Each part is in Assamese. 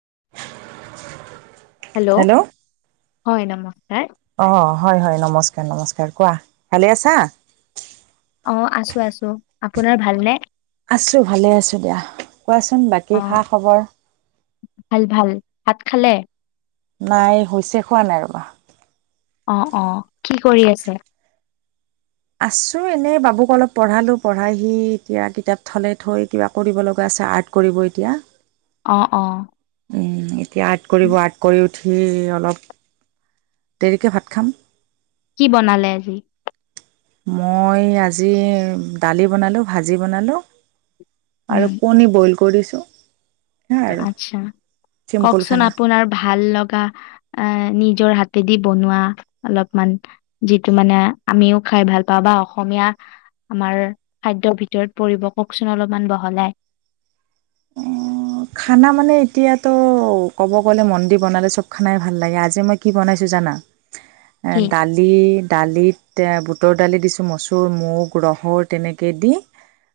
[inaudible] হেল্ল' হয় নমস্কাৰ। অ হয় হয় নমস্কাৰ নমস্কাৰ। কোৱা ভালে আছা? অ আছো আছো। আপোনাৰ ভালনে? আছো ভালে আছো দিয়া। কোৱাচোন অ বাকী খা খবৰ? ভাল ভাল, ভাত খালে? নাই হৈছে খোৱা নাই ৰবা। অ অ কি কৰি আছে? আছো এনেই বাবুক অলপ পঢ়ালো, পঢ়াইহি এতিয়া কিতাপ থলে থৈ কিবা কৰিব লগা আ আচ্ছা আৰ্ট কৰিব এতিয়া। অ অ। এতিয়া আৰ্ট কৰিব, আৰ্ট কৰি উঠি অলপ দেৰিকে ভাত খাম। কি বনালে আজি? মই আজি দালি বনালোঁ, ভাজি বনালোঁ। উম আৰু কণী বইল কৰিছোঁ। সেয়াই আৰু আচ্ছা, চিম্পুল কওকচোন খানা আপোনাৰ ভাল লগা আহ নি জৰ হাতেদি বনোৱা, অলপমান যিটো মানে আমিও খাই ভাল পাওঁ বা অসমীয়া আমাৰ খাদ্যৰ ভিতৰত পৰিব কওঁকচোন অলপমান বহলাই? [inaudible] খানা মানে, এতিয়াতো ক'ব গ'লে মন দি বনালে চব খানাই ভাল লাগে। আজি মই কি বনাইছোঁ জানা! কি দালি, দালিত বুট বুটৰ দালি দিছোঁ, মচুৰ, মুগ, ৰহৰ তেনেকৈ দি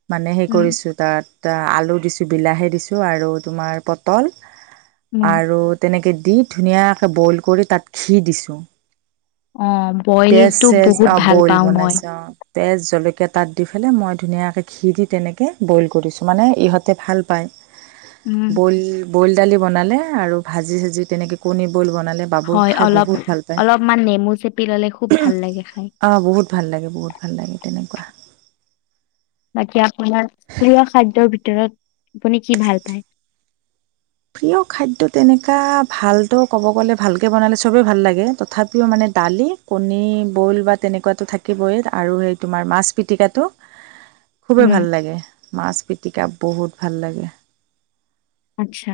মানে, হেই উম কৰিছোঁ। তাত আলু দিছোঁ, বিলাহী দিছোঁ আৰু তোমাৰ পটল উম আৰু তেনেকে দি ধুনীয়াকৈ বইল কৰি তাত ঘি দিছোঁ। অ পিয়াজ বইলটো চিয়াজ, বহুত অ'! ভাল বইল পাওঁ মই বনাইছে। অ'! তেজ, জলকীয়া তাত দি পেলাই মই ধুনীয়াকৈ ঘি দি তেনেকৈ বইল কৰিছোঁ। মানে, ইহঁতে ভাল পায়। উম বইল, বইল দালি বনালে আৰু ভাজি, চাজি তেনেকে কণী বইল বনালে বাবু হয় খায় অলপ বহুত ভাল পায়। অলপমান নেমু চেপি ললে খুব ভাল লাগে খাই অ'! বহুত ভাল লাগে বহুত। ভাল লাগে তেনেকুৱা। বাকী আপোনাৰ প্ৰিয় খাদ্যৰ ভিতৰত, আপুনি কি ভাল পায়? প্ৰিয় খাদ্য তেনেকুৱা ভালতো ক'ব গ'লে, ভালকে বনালে চবে ভাল লাগে। তথাপিও মানে দালি, কণী বইল বা তেনেকুৱা থাকিবই আৰু সেই তোমাৰ মাছ পিটিকাটো [inaudible] খুবেই ভাল লাগে। মাছ পিটিকা বহুত ভাল লাগে। আচ্ছা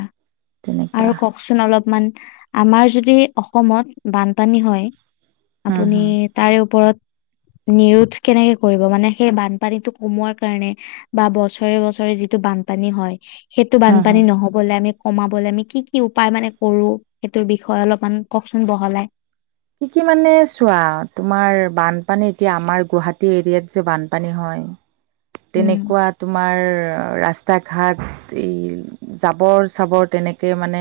তেনেকুৱা আৰু কওঁকচোন অলপমান? আমাৰ যদি অসমত বানপানী হয়। হুম আপুনি হুম তাৰে ওপৰত [inaudible] নিৰোধ কেনেকৈ কৰিব। মানে, সেই বানপানীটো কমোৱাৰ কাৰণে বা বছৰে, বছৰে যিটো বান বানপানী হয়। সেইটো বান হুম হুম আমি, কমাবলে আমি কি কি উপায় মানে কৰোঁ। সেইটোৰ বিষয়ে অলপমান কওঁকচোন বহলাই? কি, কি মানে চোৱা, তোমাৰ বানপানী এতিয়া, আমাৰ গুৱাহাটী এৰিয়াত যে বানপানী হয় হয় উম তেনেকুৱা তোমাৰ ৰা ৰাস্তা ঘাট, এই জাবৰ চাবৰ তেনেকে মানে,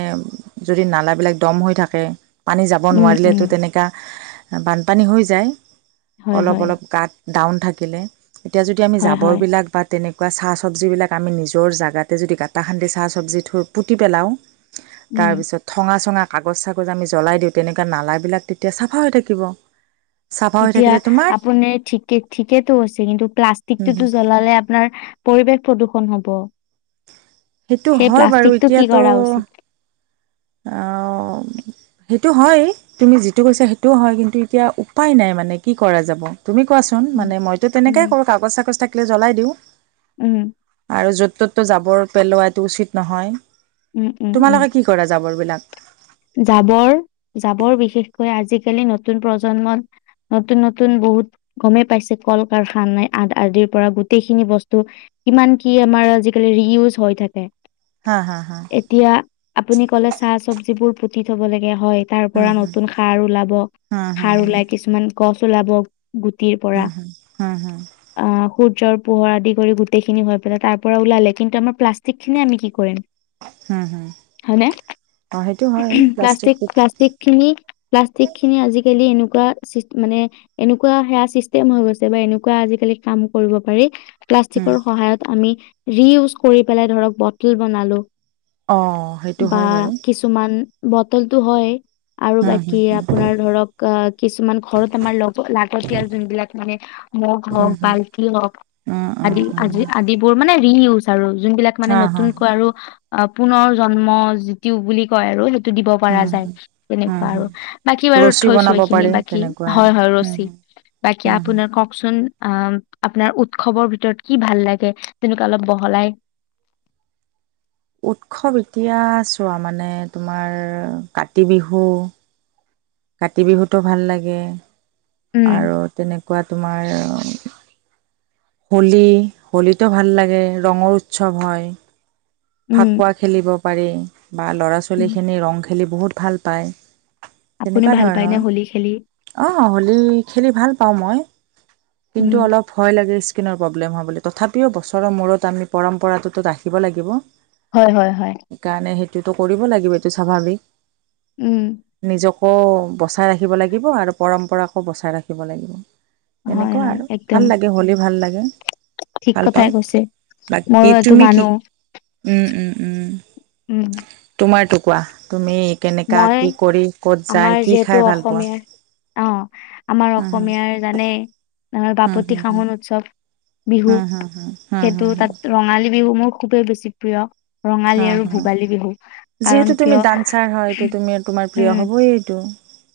যদি নালাবিলাক দম হৈ থাকে। মানুহ যাব উম নোৱাৰিলে উম ত' বানপানী হৈ যায়। হয় অলপ, হয় অলপ গাত ডাউন থাকিলে। এতিয়া, যদি আমি হয় হয় জাবৰবিলাক বা তেনেক চাহ চবজিবিলাক আমি নিজৰ জেগাতে যদি কাটা খান্দি চাহ চবজি থৈ পুতি পেলাওঁ। উম তাৰপিছত, ঠঙা -চঙা কাগজ চাগজ আনি জ্বলাই দিওঁ। তেনেকুৱা নালাবিলাক তেতিয়া চাফা হৈ থাকিব। চাফা হৈ এতিয়া থাকিলে তোমাৰ আপুনি ঠিকে, ঠিকেতটো কৈছে। কিন্তু, প্লাষ্টিকটোত জ্বলালে আপোনাৰ পৰিৱেশ প্ৰদূষণ হ'ব। সেইটো সেই হয় প্লাষ্টিকটো কি কৰা উচিত? অ'! সেইটো হয়। তুমি যিটো কৈছা সেইটোও হয়। কিন্তু, এতিয়া উপায় নাই মানে, কি কৰা যাব। তুমি কোৱাচোন? উম মানে, মইতো তেনেকে উম কৰোঁ, কাগজ চাগজ থাকিলে জ্বলাই দিওঁ। উম আৰু য'ত, ত'ত তো জাবৰ পেলোৱাটো উচিত নহয়। উম! উম! উম! জাবৰ বিলাক। জাবৰ, জাবৰ বিশেষকৈ আজিকালি নতুন প্ৰজন্মত নতুন, নতুন বহুত গমেই পাইছে। কল- কাৰখানাই আদিৰ পৰা গোটেই খিনি বস্তু কিমান কি আমাৰ আজিকালি ৰিউজ হৈ থাকে। হা হা হা এতিয়া আপুনি ক'লে চাহ, চবজিবোৰ পুতি থব' লাগে। হয়! তাৰ, হুম পৰা হুম নতুন সাৰ ওলাব। হুম হুম সাৰ ওলাই হুম কিছুমান গছ ওলাব। গুটিৰ পৰা, হুম হুম হুম হুম আঁ সূ সূৰ্যৰ পোহৰ আদি কৰি গোটেইখিনি হৈ পেলাই তাৰপৰা ওলালে। কিন্তু, আমাৰ প্লাষ্টিক খিনিয়ে আমি কি কৰিম? হু! হু! হয়নে? অ'! সেইটো হয় প্লাষ্টিক, প্লাষ্টিকটো প্লাষ্টিক খিনি, প্লাষ্টিক খিনি, আজিকালি এনেকা ক' মানে, এনেকুৱা সেয়া চিষ্টেম হৈ গৈছে বা এনেকুৱা আজিকালি কাম কৰিব পাৰি। প্লাষ্টিকৰ সহায়ত আমি ৰিউজ কৰি পেলাই ধৰক বটল বনালো। অ সেইটো হয় বাৰু। বতলটো হয় আৰু হুম বাকী হুম হুম আপোনাৰ ধৰক আহ কিছুমান ঘৰত আমাৰ লগ লাগতিয়াল যোনবিলাক মানে মগ হওক, হুম হুম বাল্টি হওক অঁ অঁ আদি অঁ আদি আদিবোৰ মানে ৰি ইউজ আৰু যোনবিলাক মানে হা হা নতুনকৈ আৰু পুনৰ জন্ম বুলি। কৈ আৰু। দিব পৰা হুম যায় হুম হুম তেনেকুৱা হুম আৰু বাকী বাৰু ৰছী থৈছো বনাব এইখিনি পাৰি বাকী তেনেকুৱা আৰু হয়, হয় হম ৰছী। হম বাকী হম হম আপোনাৰ কওকচোন? অ আপোনাৰ উৎসৱৰ ভিতৰত কি ভাল লাগে তেনেকুৱা অলপ বহলাই [inaudible] উৎসৱ এতিয়া চোৱা মানে তোমাৰ কাতি বিহু কাতি বিহুতো ভাল লাগে উম আৰু তেনেকুৱা তোমাৰ হোলী, হোলীতো ভাল লাগে ৰঙৰ উৎসৱ হয়। উম ফাকুৱা খেলিব পাৰি বা ল'ৰা- উম ছোৱালীখিনি ৰং খেলি বহুত ভাল পায়। আপুনি তেনেকুৱা ভাল পায়নে ধৰণৰ, হোলী খেলি আহ হলী খেলি ভাল পাওঁ মই। উম, কিন্তু অলপ ভয় লাগে ইচ কিণৰ প্ৰব্লেম হয় বুলি তথাপিও বছৰৰ মূৰত আমি পৰম্পৰা তত আহিব লাগিব হয় হয় হয়। এইটোটো কৰিব লাগিব এইটো স্বাভাৱিক। উম। আকৌ বচাই ৰাখিব লাগিব আৰু পৰম্পৰাকো বচাই ৰাখিব লাগিব। হয়, তেনেকুৱা হয়, আৰু একদম ভাল লাগে হলী ভাল লাগে। ঠিক ভাল কথাই পাওঁ, কৈছে। ময়ো বাকী এইটো তুমি মানো, কি? উম উম উম। উম। তোমাৰ টুকুৰা তুমি, কেনেকা মই কি কৰি ক'ত আমাৰ যায় কি যিহেতু খাই ভাল পোৱা? অসমীয়াৰ অ আমাৰ হুম অসমীয়াৰ জানে হুম বাপতি হুম হুম শাহোন উৎসৱ বিহু, হুম হুম হুম হুম সেইটো হুম হুম তাত ৰঙালী বিহু মোৰ খুবেই বেছি প্ৰিয়। ৰঙালী হুম আৰু হুম ভোগালী বিহু কাৰণ কিয়? টো তুমি তোমাৰ প্ৰিয় উম, হ'বই এইটো।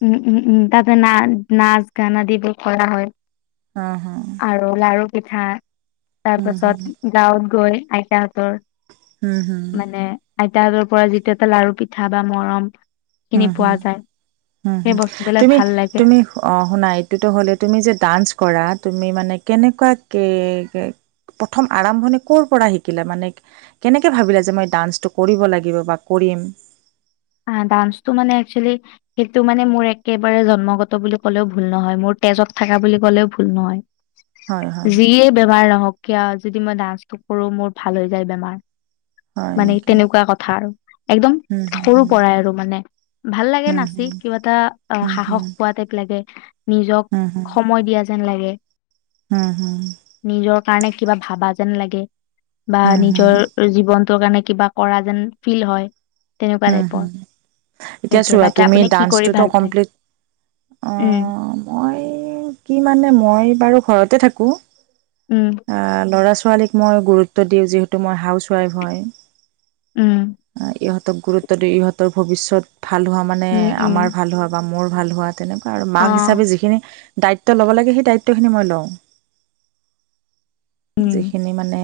উম উম উম তাতে না নাচ গান আদিবোৰ কৰা হয়। হ হ। আৰু লাৰু পিঠা, তাৰ হুম হুম পাছত গাঁৱত গৈ আইতাহঁতৰ হুম হুম। আইতাহতৰ পৰা যিটো এটা লাৰু পিঠা বা মৰম হুম খিনি পোৱা হুম যায়। হুম সেই হুম, বস্তুবিলাক তুমি ভাল লাগে তুমি অ শুনা এইটোতো হ'লে তুমি যে ডান্স কৰা তুমি মানে কেনেকুৱা কে প্ৰথম আৰম্ভণি কৰ পৰা শিকিলে মানে কেনেকৈ ভাবিলে যে মই ডান্সটো কৰিব লাগিব বা কৰিম? [inaudible] অ ডান্সটো মানে একচেলি সেইটো মানে মোৰ একেবাৰে জন্মগত বুলি ক'লেও ভুল নহয়, মোৰ তেজত থাকা বুলি ক'লেও ভুল হয়, হয়, নহয়। যিয়ে বেমাৰ নহক কিয় যদি মই ডান্সটো কৰো মোৰ ভাল হৈ যায় বেমাৰ। হয় মানে নেকি? তেনেকুৱা কথা আৰু একদম হুম, হুম, সৰু হুম। পৰাই আৰু মানে, ভাল লাগে হুম, নাচি হুম, কিবা এটা অ হুম, হুম, সাহস পোৱা টাইপ লাগে। নিজক হুম, হুম, সময় দিয়া যেন লাগে। হুম হুম। নিজৰ কাৰণে কিবা ভাবা যেন লাগে বা হুম, নিজৰ হুম, জীৱন ত কাৰণে কিবা কৰা যেন ফিল হয়। তেনেকুৱা হুম টাইপৰ হুম, এতিয়া সেইটোৱে চোৱা বাকী তুমি আপুনি কি কৰি ডান্সটো ত ভাল পায় কমপ্লিট অ উম মই কি মানে মই বাৰু ঘৰতে থাকো। অ উম ল'ৰা ছোৱালীক মই গুৰুত্ব দিওঁ যিহেতু মই হাউচৱাইফ হয়। উম সিহঁতক গুৰুত্ব দি ইহঁতৰ ভৱিষ্যত ভাল হোৱা মানে উম উম আমাৰ ভাল হোৱা বা মোৰ ভাল হোৱা তেনেকুৱা আৰু অ মাক হিচাপে যিখিনি দায়িত্ব ল'ব লাগে সেই দায়িত্ব খিনি মই লওঁ। উম যিখিনি মানে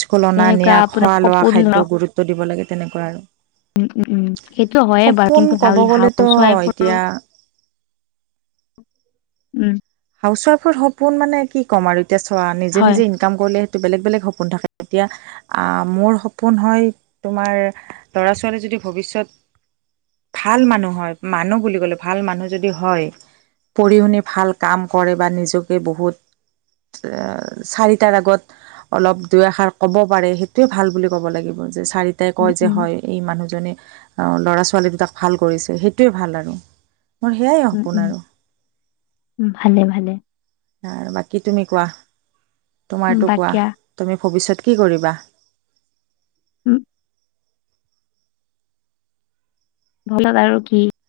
স্কুল অনা তেনেকুৱা নিয়া আপোনাৰ খোৱা লোৱা সপোন খাদ্য গুৰুত্ব দিব লাগে তেনেকুৱা আৰু উম উম উম সেইটো হয়ে বাৰু সপোন কিন্তু হা ক'ব গ'লেতো হাউচৱাইফৰো এতিয়া উম হাউচ ৱাইফৰ সপোন মানে কি ক'ম আৰু এতিয়া চোৱা নিজে হয় নিজে ইনকাম কৰিলে বেলেগ বেলেগ সপোন থাকে তেতিয়া আ মোৰ সপোন হয় তোমাৰ ল'ৰা-ছোৱালী যদি ভৱিষ্যত ভাল মানুহ হয় মানুহ বুলি ক'লে ভাল মানুহ যদি হয় পঢ়ি শুনি ভাল কাম কৰে বা নিজকে বহুত চাৰিটাৰ আগত অলপ দুআষাৰ ক'ব পাৰে সেইটোৱে ভাল বুলি ক'ব লাগিব চাৰিটাই উম কয় যে উম হয় এই মানুহজনে ল'ৰা- ছোৱালী দুটাক ভাল কৰিছে সেইটোৱে ভাল আৰু মোৰ সেয়াই উম সপোন উম আৰু উম ভালে ভালে বাকী তুমি কোৱা উম তোমাৰতো কোৱা বাকীয়া তুমি ভৱিষ্যত কি কৰিবা? উম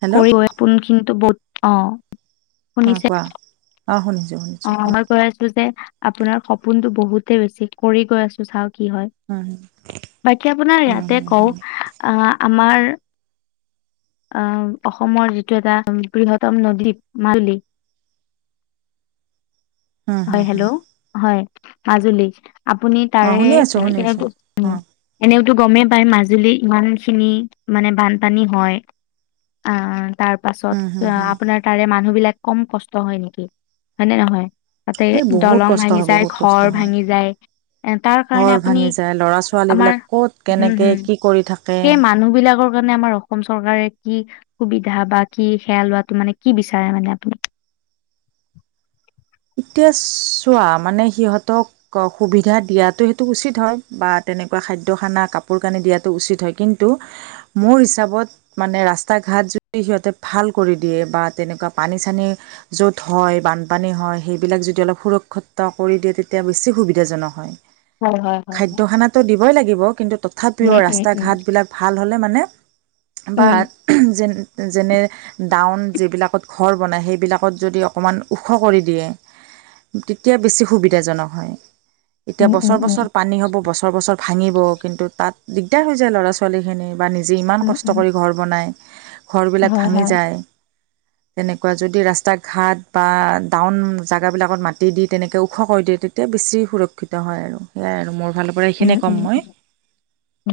হেল্ল' কিন্তু বহুত অ অঁ শুনিছে কোৱা অঁ শুনিছোঁ অ শুনিছোঁ কোৱা মই কৈ আছো যে আপোনাৰ সপোনতো বহুতে বেছি কৰি গৈ আছো চাওক কি হয় হুম বাকী আপোনাৰ হুম ইয়াতে হুম কওঁ হুম আহ আমাৰ আহ অসমৰ যিটো এটা বৃহত্তম নদী মালদ্বীপ হুম হুম হয় হুম হেল্ল' হয় মাজুলী আপুনি অঁ তাৰে শুনি আছোঁ শুনি আছোঁ অঁ এনে টো গমেই পাই মাজুলী ইমান খিনি মানে বানপানী হয় অ অ তাৰ পাছত হুম হুম হুম আপোনাৰ তাৰে মানুহ বিলাক কম কষ্ট হয় নেকি হয় নে নহয়? তাতে এই বহুত দলং কষ্ট ভাঙি হয় যায় বহুত কষ্ট ঘৰ হয় ভাঙি যায় এ তাৰ কাৰণে ঘৰ আপুনি ভাঙি যায় ল'ৰা আমাৰ ছোৱালীবিলাক ক'ত হম কেনেকে হম কি কৰি থাকে সেই মানুহ বিলাকৰ কাৰণে আমাৰ অসম চৰকাৰে কি সুবিধা বা কি সেয়া লোৱাটো মানে কি বিচাৰে মানে আপুনি? [unintelligible] এতিয়া চোৱা মানে সিহঁতক সুবিধা দিয়াতো সেইটো উচিত হয় বাত তেনেকুৱা খাদ্য খানা কাপোৰ কানি দিয়াটো উচিত হয় কিন্তু মোৰ হিচাপত মানে ৰাস্তা ঘাট ঘাত যদি সিহঁতে ভাল কৰি দিয়ে বা তেনেকুৱা পানী চানী য'ত হয় বানপানী হয় সেইবিলাক যদি অলপ সুৰক্ষিত কৰি দিয়ে তেতিয়া বেছি সুবিধাজনক হয় হয় হয় হয় হয় দিব‌ই লাগিব কিন্তু তথাপিও উম ৰাস্তা ঘাট বিলাক ভাল হ'লে মানে বাট যেনে যেনে ডাউন যিবিলাকত ঘৰ বনায় সেইবিলাকত যদি অকণমান ওখ কৰি দিয়ে তেতিয়া বেছি সুবিধাজনক হয়। এতিয়া উম উম উম বছৰ উম বছৰ পানী হ'ব বছৰ বছৰ ভাঙিব কিন্তু তাত দিগদাৰ হৈ যায় ল'ৰা ছোৱালী খিনি বা নিজে ইমান উম উম কষ্ট কৰি ঘৰ বনায় উম ঘৰবিলাক হয় ভাঙি হয় যায় তেনেকুৱা যদি ৰাস্তা ঘাট বা ডাউন জেগাবিলাকত মাটি দি তেনেকৈ ওখ কৰি দিয়ে তেতিয়া বেছি সুৰক্ষিত হয় আৰু সেয়াই আৰু মোৰ ফালৰ পৰা উম এইখিনিয়ে উম ক'ম মই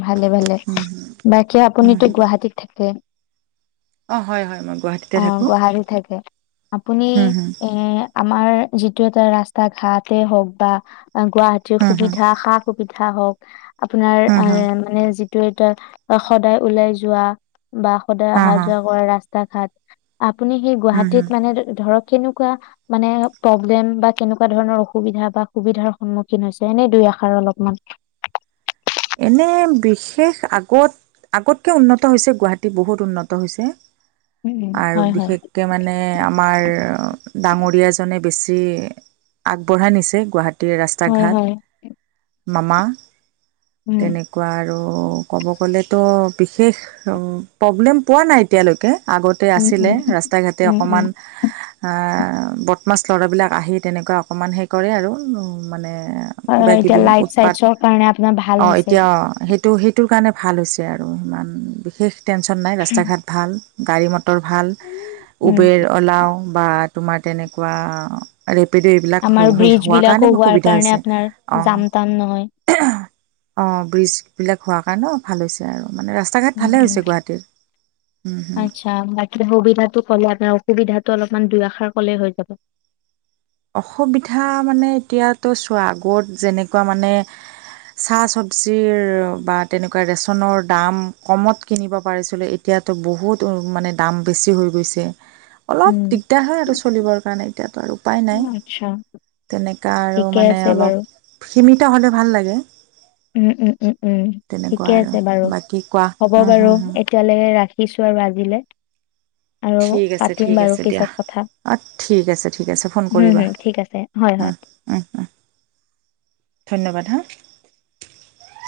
ভালে ভালে বাকী আপুনিতো গুৱাহাটীত থাকে অহ, হয়- হয় মই গুৱাহাটীতে অহ, থাকোঁ গুৱাহাটীত থাকে আপুনি হু হু এ আমাৰ যি এইটো এটা ৰাস্তা ঘাটেই হওক বা গুৱাহাটীৰ হু হু সুবিধা সা -সুবিধা হওক আপোনাৰ হু এ হু মানে যিটো এটা সদায় ওলাই যোৱা বা সদায় হা আহা হা যোৱা কৰা ৰাস্তা ঘাট আপুনি সেই হম হম গুৱাহাটীত মানে ধৰক কেনেকুৱা মানে প্ৰব্লেম বা কেনেকুৱা ধৰণৰ অসুবিধা বা সুবিধাৰ সন্মুখীন হৈছে এনে দুই আশাৰ অলপ উম [inaudible] এনে বিশেষ আগত আগতকে উন্নত হৈছে গুৱাহাটী বহুত উন্নত হৈছে। আৰু হয় হয় বিশেষকে মানে আমাৰ ডাঙৰীয়াজনে বেছি আগবঢ়াই নিছে গুৱাহাটী তে ৰাস্তা- হয় ঘাট হয় মামা উম তেনেকুৱা আৰু ক'ব গ'লেতো বিশেষ প্ৰব্লেম পোৱা নাই এতিয়ালৈকে আগতে উম আছিলে উম ৰাস্তা -ঘাটে উম উম অকমান বদমাছ ল'ৰাবিলাক আহি তেনেকুৱা অকমান সেই কৰে আৰু মানে হয়, এতিয়া লাইট -চাইটছৰ কাৰণে আপোনাৰ ভাল অহ, এতিয়া হৈছে সেইটো -সেইটোৰ কাৰণে ভাল হৈছে আৰু সিমান বিশেষ টেনচন নাই ৰাস্তা- ঘাট ভাল গাড়ী -মটৰ ভাল উম, উবেৰ -অলাও বা তোমাৰ তেনেকুৱা ৰেপ অ পি দি এইবিলাক আমাৰ ব্ৰিজ হোৱাৰ বিলাকো কাৰণে হোৱাৰ সুবিধা কাৰণে হৈছে আপোনাৰ যাম তাম নহয়। অহ অহ, ব্ৰিজ বিলাক হোৱাৰ কাৰণেও ভাল হৈছে আৰু মানে ৰাস্তা ঘাট উম ভালে - উম হৈছে গুৱাহাটীৰ উম হুম আচ্ছা বাকী সুবিধাটো কলে আপোনাৰ সুবিধাটো অলপমান দুইআষাৰ কলেই হৈ যাব অসুবিধা মানে এতিয়াতো চোৱা আগত যেনেকুৱা মানে চাহ - চবজিৰ বা তেনেকুৱা ৰেচনৰ দাম কমত কিনিব পাৰিছিলো এতিয়া এতিয়াতো বহুত মানে দাম বেছি হৈ গৈছে অলপ উম। দিগদাৰ হয় আৰু চলিবৰ কাৰণে এতিয়াতো আৰু উপায় নাই আচ্ছা, তেনেকা আৰু ঠিকে মানে আছে বাৰু। অলপ সীমিত হ'লে ভাল লাগে উম -উম -উম -উম তেনেকুৱা ঠিকে আৰু আছে বাৰু বাকী কোৱা হ'ব উম হুম বাৰু হুম এতিয়ালৈ ৰাখি ৰাখিছোঁ আৰু আজিলে আৰু ঠিক আছে পাতিম ঠিক বাৰু আছে দিয়া পিছত কথা অঁ ঠিক আছে ঠিক আছে ফোন হম- কৰিবা হম ঠিক আছে হয়- হয় ধন্যবাদ হা